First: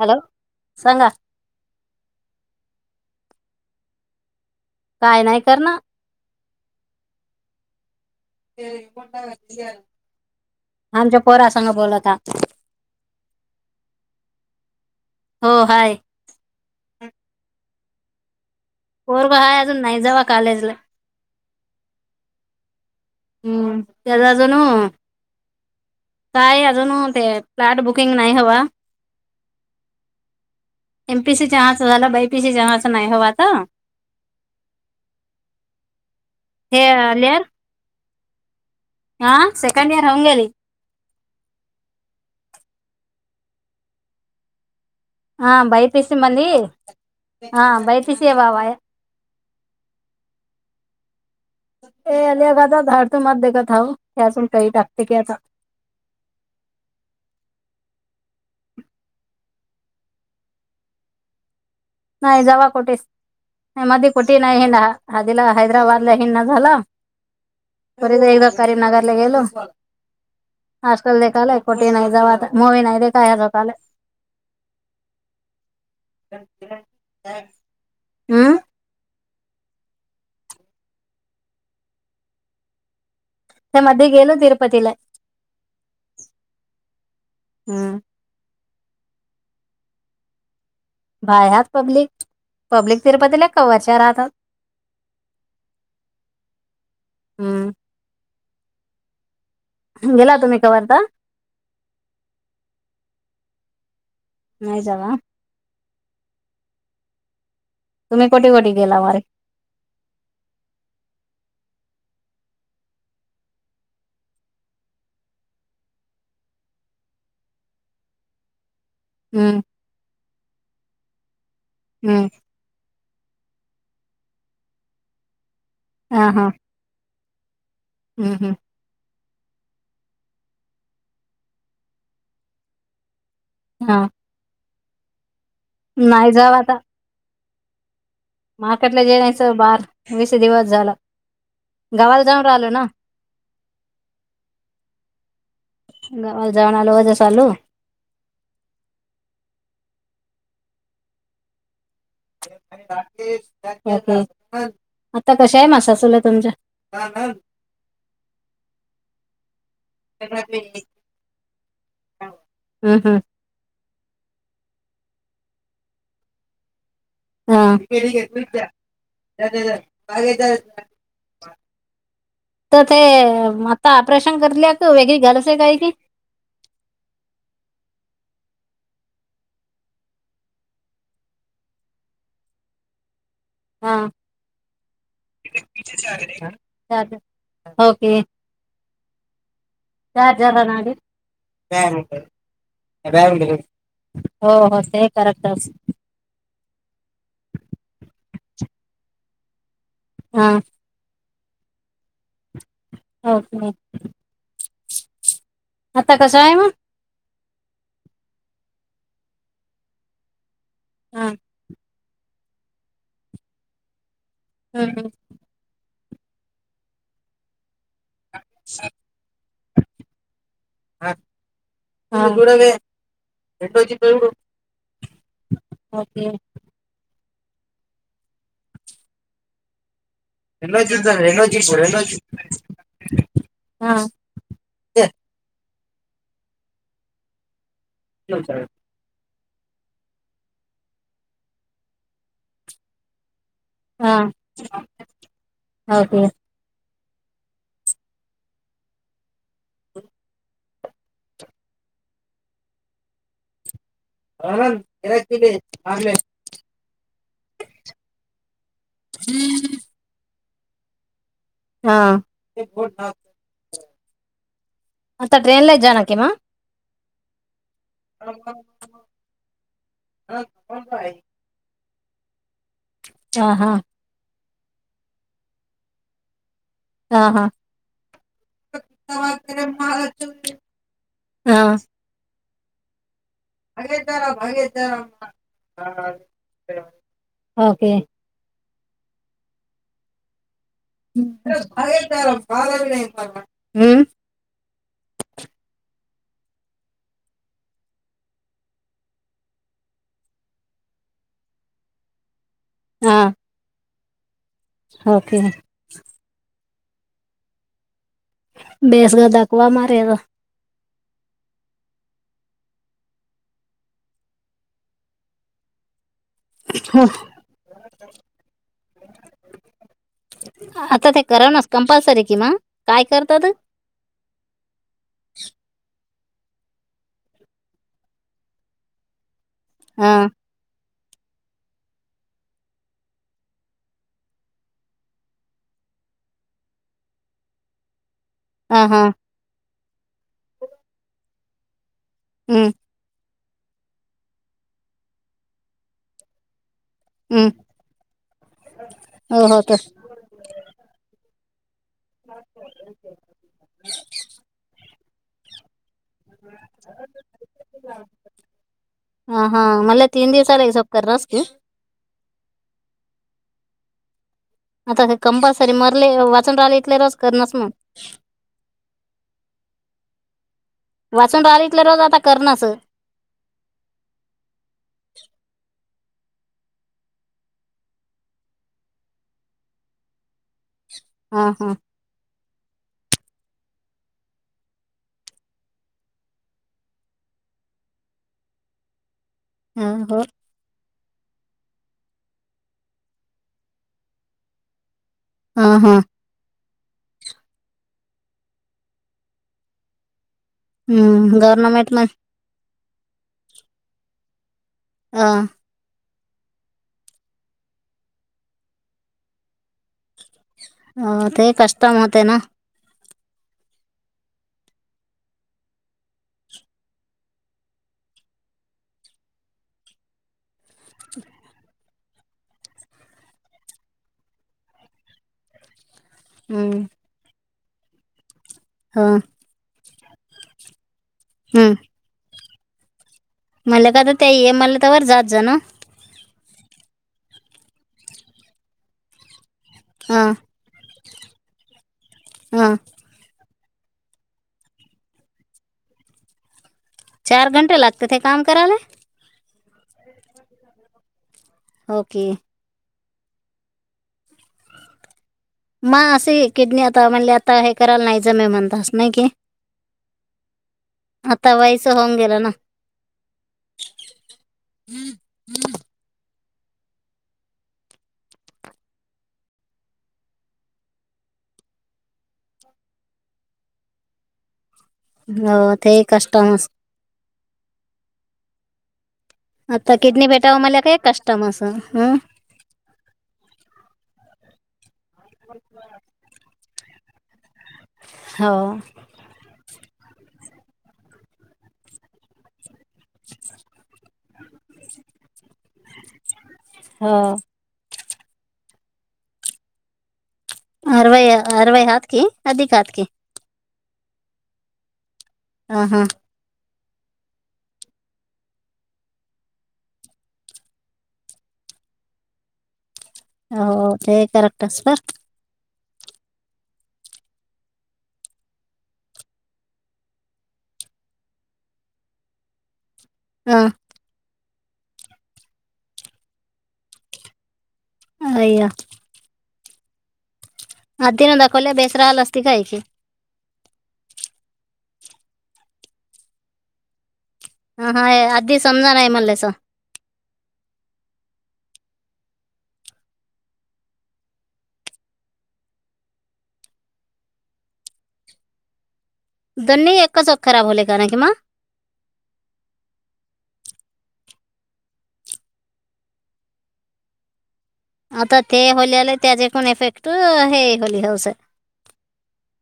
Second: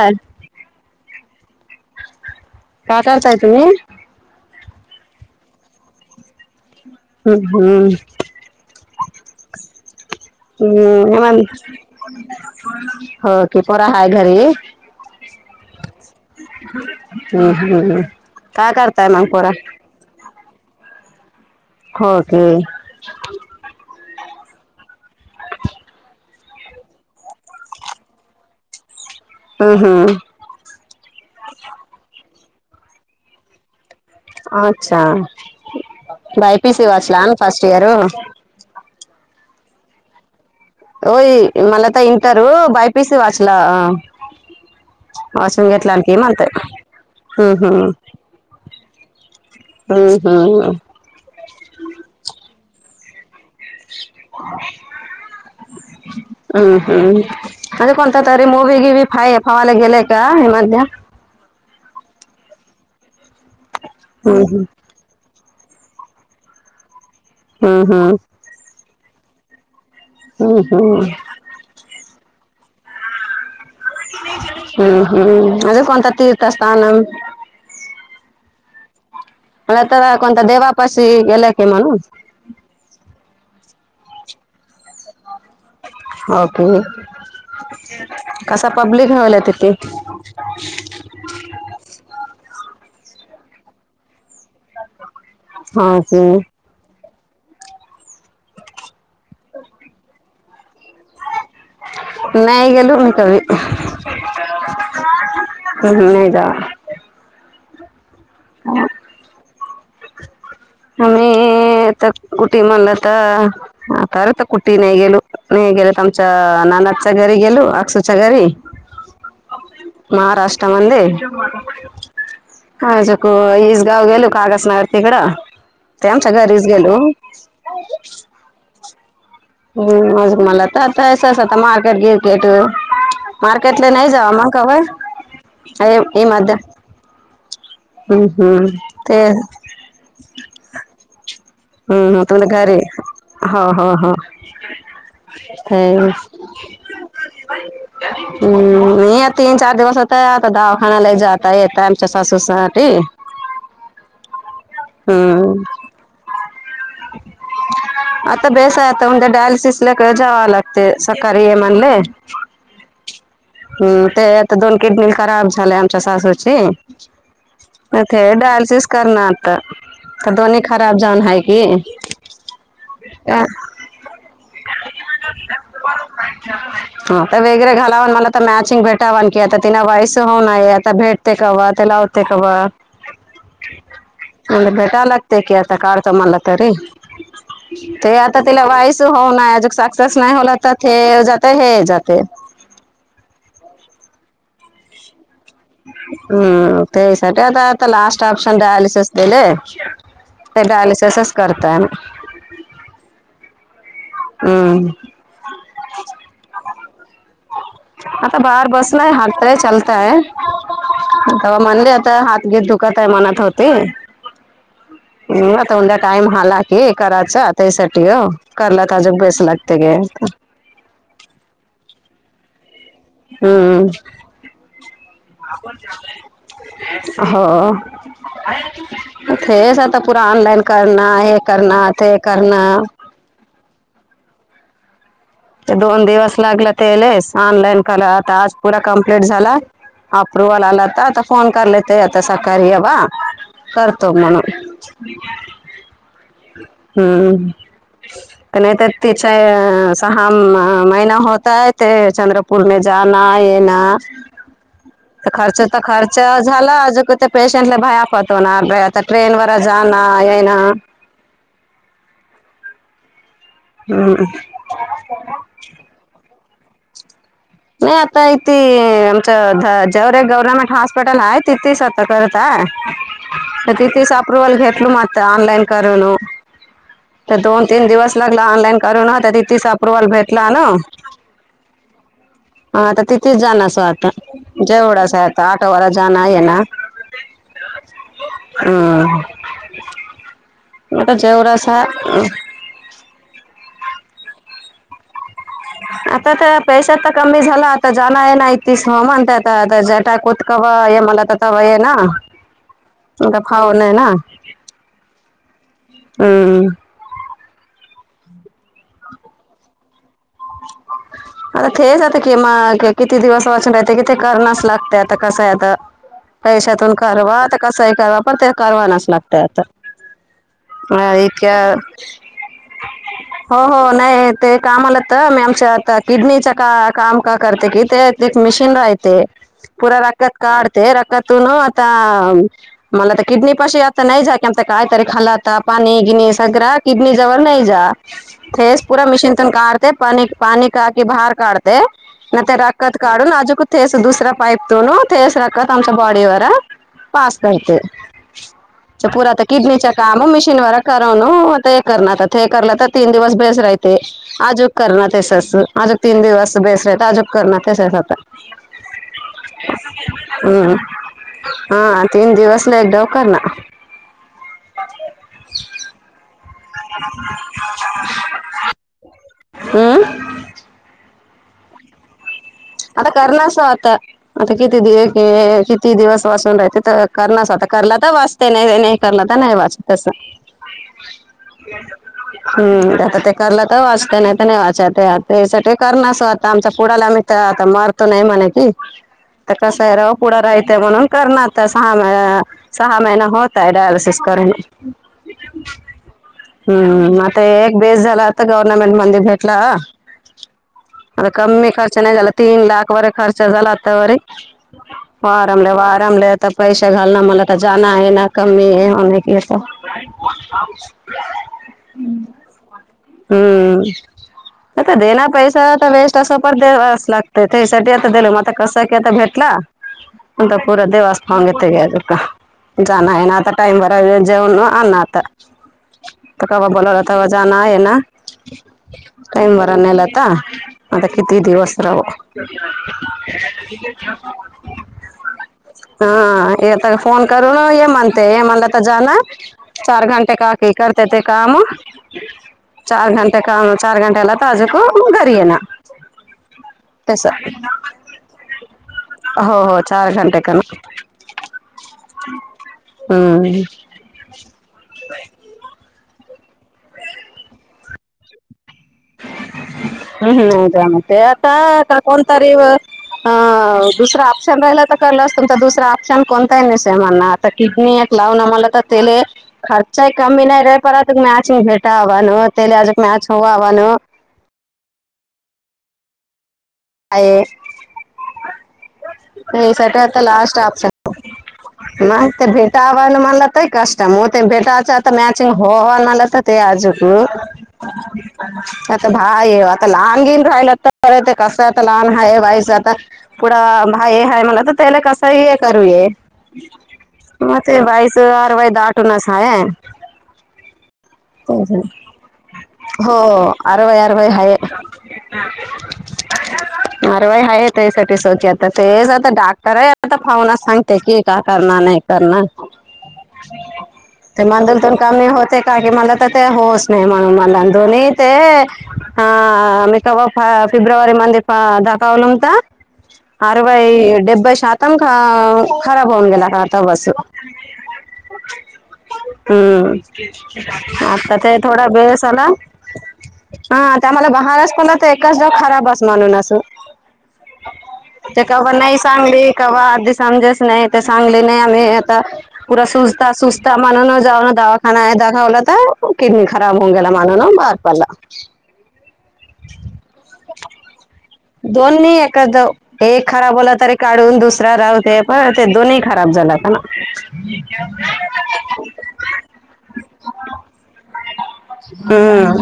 Hello सांगा. का करताय तुम्ही. काय नाही करणं. हम् हम्. [unintelligible] आमच्या पोरासंग बोलता. ह. ते पोरा हाय घरी. हो हाय. हम् हम् हम् काय कर पोरबाळ हाय अजून नाही जवा कालेजला. [unintelligible] [inaudible] होगे हम्म, [inaudible] त्याचाजणू काय अजून ते. फ्लॅट बुकिंग नाही हवा हम. हम. एमपीसी चहाचं झालं बयपीसी चहाचं नाही हव [inaudible] तर [inaudible] हे अच्छायपीसी वाच ला ना लेअर फर्स्ट इयर. हा सेकंड इयर राऊन गेली. होय, मला तर इटर बाय पीस वाचला. हा वाशम [inaudible] गटलाख बीपीसी ये [inaudible] मत मध्ये हम हा हमम बीपीसी आहे बाबा हम्. हम.. ए [unintelligible] [inaudible] आल गादा झाडतो मात दे का हाऊ त्यातण काही टाकते की आता हम.. हम.. [unintelligible] नाही जावा कुठेच नाही. मध्ये कुठे हम्म नाही आहे ना. आधीला हैदराबाद ला हीना झाला हम्म हम्म पर हम्म एकदा करीमनगरला गेलो हम्म हम्म हॉस्टेल देखालाय कुठे नाही जाऊ आता मूवी नाही ते काय ह्या जाता हम्म.. हम्म.. असं कोणतं तीर्थस्थान हम्म आणि आता कोणत्या देवापाशी गेल्या की म्हणून ते मध्ये गेलो तिरुपतीला हम्म [unintelligible] [unintelligible] हा तेच [inaudible] [inaudible] गेला तुम्ही कवा आता नाही गेलो मी कवी नाही जावा हुं हुं नाही जावा तुम्ही कोठे कोठे गेला [inaudible] मग [unintelligible] [inaudible] ते आता कुटी म्हणलं तर ह तरर तर कुठे नाही गेलो. नाही गेल तर आमच्या नानाच्या घरी गेलो. अक्षूच्या घरी [inaudible] महारास्ट्रा मंदे हम्म [unintelligible] ते आमच्या घरीच गेलो हम् [inaudible] हम्ज मला तर आतास आता मार्केट [inaudible] गिरकेट मार्केटला हा नाही जावा मग काय होय? [inaudible] मगय नाही मध्ये जावा आता मार्केटला ते जेण्याचं बार वीस दिवस झाला हम् ह तुमला [inaudible] घरी हो हो हो ते [unintelligible] हम्म मी तीन, चार दिवस होताय आता दावाखानाला जात [inaudible] हाय एकटी [unintelligible] [inaudible] राकेश आता कशा हम्म आहे मग सासुला तुमच्या? आता बेस आहे आता मग डायलिसिसला जावं लागते सकाळी ये म्हणले. हम्म हम्म हम्म ते आता दोन किडनी खराब झाले आमच्या सासूची. हा ते डायलिसिस करणार तर दोन्ही खराब जाऊन हाय की तर ते हा, आता ऑपरेशन करले का वेगळी घालस काय की [inaudible] हा तर वेगळे घालावन म्हणलं तर मॅचिंग भेटावान की आता तिना वायस होऊनय आता भेट ते कवा ते लावते कवा हा. [unintelligible] भेटाव लागत की आता काढतो म्हणलं तरी ते ओके आता तिला [unintelligible] हो ना अज सक्सेस चार नाही होल जरा तर नाडी हे जातयं हे जातयं [unintelligible] हो बसते करेक्टस. हम्म ते सध्या आता लास्ट ऑप्शन डायलीसिस दिले हा. ते डायलिसिसच करताय आम्ही [unintelligible] हम्म. आता कसं आहे मग? आता बाहर बसलय हालतय चालताय. हा [unintelligible] म्हणले आता हात घीत दुखत आहे म्हणत होती. हम्म हम्म. हम्म आता उद्या टाइम हाला की करायचं तेसाठी ग करला त अजून पैसे लाग ते गे. हा [unintelligible] हम्म. ओके हो तेच आता पुरा ऑनलाइन करणार, हे करणार ते करना. हा. ते दोन दिवस लागलं तेलेस ऑनलाईन करा आता आज पुरा कंप्लीट झाला, अप्रुव्हल आला तर आता फोन करला ते आता सकाळी ये बा करतो हा म्हणून. ओके हम्म नाही तर तिच्या हा महिना होता आहे ते चंद्रपूर मे जाना येना. [unintelligible] खर्च तर खर्च झाला अजो क ते पेशंटला भया पतो ना आता ट्रेन वर जाणा हा आहेय ना. हा. हम्म. आता ट्रेनला जाणे की मग? नाही आता इथे आमच [unintelligible] गव्हर्मेंट हॉस्पिटल हाय तिथेच आता करत हा हा [unintelligible] तिथंच अप्रुवल घेतल म आता ऑनलाईन करून. हा तर हा दोन तीन दिवस लागला ऑनलाइन करून तर तिथंच अप्रुव्हल भेटला ना. हा हा आता ते तेच जाणसं आता जेवढच आहे आता आठवडा जाणा येना. ओके ह... आता जेवरासा. हूं... आता तर पैश तर कमी झाला आता जाणं- येणं हाय तीस मंत आता आता जटा कोत कवा आहे मला, तर तवा आहे ना हा फावन आहे ना. ओके हूं.... बेसग दाकवा मारे गं. [inaudible] आता तेच आता कि मग किती दिवस वाचन राहते, कि ते करण्यास लागते आता कसंय आता [inaudible] पैशातून कारवा त कसंही कवा पण ते करवानाच लागत आता. आता अ ते कराव नाच इतक्या कंपल्सरी कि म काय करतात. हो हो नाही ते कामाला मी आमच्या आता किडनीच्या का काम का करते, कि ते एक मिशन राहयते. पुरा हा राखत काढते राखतून आता मला तर किडनी पाशी आता नाही जा की, आता कायतरी खालाता पाणी- गिणी सगळं किडनी जवळ नाही जा थेस हा हा पूरा मशीन तुून काढते पा पाणी काकी बाहेर काढते. ते नाही ते हम्म रखत काढून आजूक थेस दुसरां पाईप तोलू थेस राखत आमच्या बॉडीवर पास हम्म करते पुरात हो हो तर किडनीच्या काम मिशीन वरच करव नाव ते हे करणार आता हे करलं तर तीन दिवस भेस राहते आजच करणार तेसस अजुन तीन दिवस बेस राहते, अजून करणार तस आता. ह हा म्हणला तीन दिवसाला हम्म हिसब कररास को... हा तीन दिवस ला एक डाव करणार. आता काय कंपलसरी मरले, वाचून राहिले. क्लेरस करणास मग हम्म वाचून राहले तर रोज आता करणारसं आता करणारस वो आता. आता किती दिवस, किती दिवस वाचून राहते तर करनास आता करला तर वाच ते नाही -नाही करलं तर, नाही वाचत तसं. हा हा हूं... आता ते करलं तर वाचतं नाही तर, नाही वाचत त्यासाठी करणारस आता आमच्या क पोडाला आम्ही त्या आता महार्त नाही म्हणे की, ते कसं हा, आहे राहू हो पुढे राहते म्हणून करना तर सहा महि सहा महिना होताय डायलिसिस करुन. हा हा. हुं... आता एक बेस झाला, आता गवर्नमेंट मध्ये भेटला. आता हम्म कम्मी गव्हर्नमेंट खर्चा नाही झाला तीन लाख वर खर्च झाला आता वरी. मग वारमले वारमलेत. तर ता पैसे घाल ना मला तर जाणं आहे ना कम्मी आहेे [unintelligible] हो ते कष्टम होतय ना. हुं.. आता देना पैसा तर वेस्ट असो पर द्यावस लागते तेसाठी आता दिलं मग आता कस की आता भेटला. अंत प पुरा देवास मांगते आहे अ का जाणं आहे ना आता टाइम भरा व जेऊन आण आता. आता कवा हम्म, बोलवला तवा जाणं आहे ना. [unintelligible] टाईम बरा नेलाता, आता किती दिवस राहू? मलेका तर त्या ई एम आलं तवर जात जा ना. हा येता फोन करून ये म्हणते, मला तं जाणं चार हां घंटे का ते करत्या ते कामं, हां चार घंटे काम चार घंटेला ताज [unintelligible] घरी येणं. चार घंटे लागतं ते काम कराला? हो हो चार घंटे [unintelligible] ओके. हम् म असे एकेक नेता म्हणले आता हे करायला नाही जमे मी म्हणतं असं. हम्म नाही जमतये व्हायचं आता होऊन कोण गेलं ना तरी वं अं दुसरा ऑप्शन राहिला तर कळलं असतं, तुमचा दुसरा ऑप्शन कोणताय नसे म्हणा. तं किडनी एक लावना मला तं तेले खर्चाय कमी नाही रे, परतु मॅच भेटावनं तेला आजुक मॅच होवानं. हो तेहि कष्टमच आहे तेसाठी आता किडनी लास्ट भेटावं मला ऑपशन काय कष्टम असं हं? [unintelligible] [unintelligible] [inaudible] [inaudible] भाये आता लाहान गीन राहिला तर बरं ते कसंये आता लहान हाय बायच आता. पुढं भायी हाये मला तर त्याला कसंही ये करूये. हो हा ते भाईच अरवाय दाटूनच हाये. अरवई अरवई हात की, अधिक हात की. अरवई अरवई हाये. ह हम अरवाई हाये त्या साठी आता तेच, आता डाक्टर आहे आता पाहूना सांग. ते की का करणार, नाही करणार हो ते करेक्टच मांदलतून पर काम नाही होते. का की मला तर ते होउच नही म्हणून मला दोन्ही ते हा मी कवा फिब्रवारी मध्ये दाखवलं होतं. हा अरवाई डेबबई शातम ख खराब होऊन गेला खता बस. अ्या हम्म आता आधीनं ते दाखवल्या थोडा राहिलं बेस असती आला. काय की हा त्या मला बहारच पण तर एकच दाव खराबस म्हणून असं. हा हा ते का आधी बा समजा नाही सांगली, म्हणलेस का बा आधी समजे नाही ते सांगले नाही आम्ही आता पुरा सुस्ताा सुस्ता म्हणून जाऊन दवाखाना आहे दाखवलं तर, किडनी खराब होऊन गेला म्हणुन भार पडला. दोन्ही एकाच वक्त खराब होले का किं, दोन्ही एखाद दाव हे खराब होला तरी काढून दुसरा राहय दे. बरं ते दोनही खराब झाला होता ना. [inaudible] आता ते होल्याले त्याचे पण इफेक्ट हे होली होऊसये. हम्म.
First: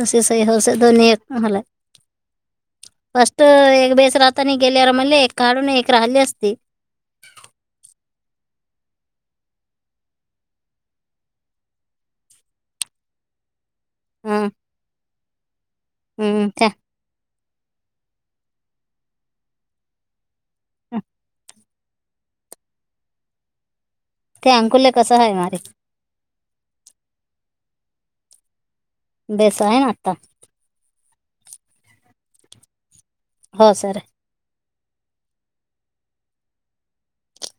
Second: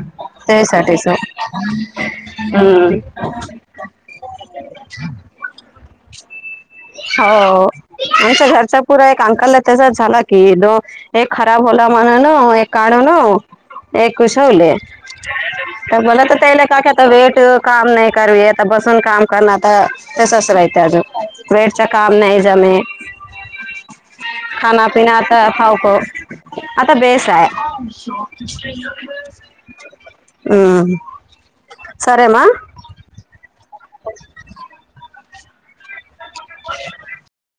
तशी सईहल [unintelligible] सग द त्यासाठीच ने हालय हम्म फस्ट एक बेस राहती गेल्यावर आम्हाला एक काडून एक राहिली असते. हो आमच्या घरचा पुरा एक अंकलला त्याच्या झाला की, दो ए खराब होला म्हणालो, एक काढलो. एक हं, कुशवले तर मला तर हं, त्याला त्या- का का [inaudible] वेट काम नाही करू आता बसून काम करण आता तेसच राहिते अजून, वे काम नाही जमे, त्या खाना अंकुले कसं पिना आहे आता मारे खऊ खऊ आता बेस आहे. बेस आहे ना आता हम्, साऱ्यांना. हो सर. [inaudible]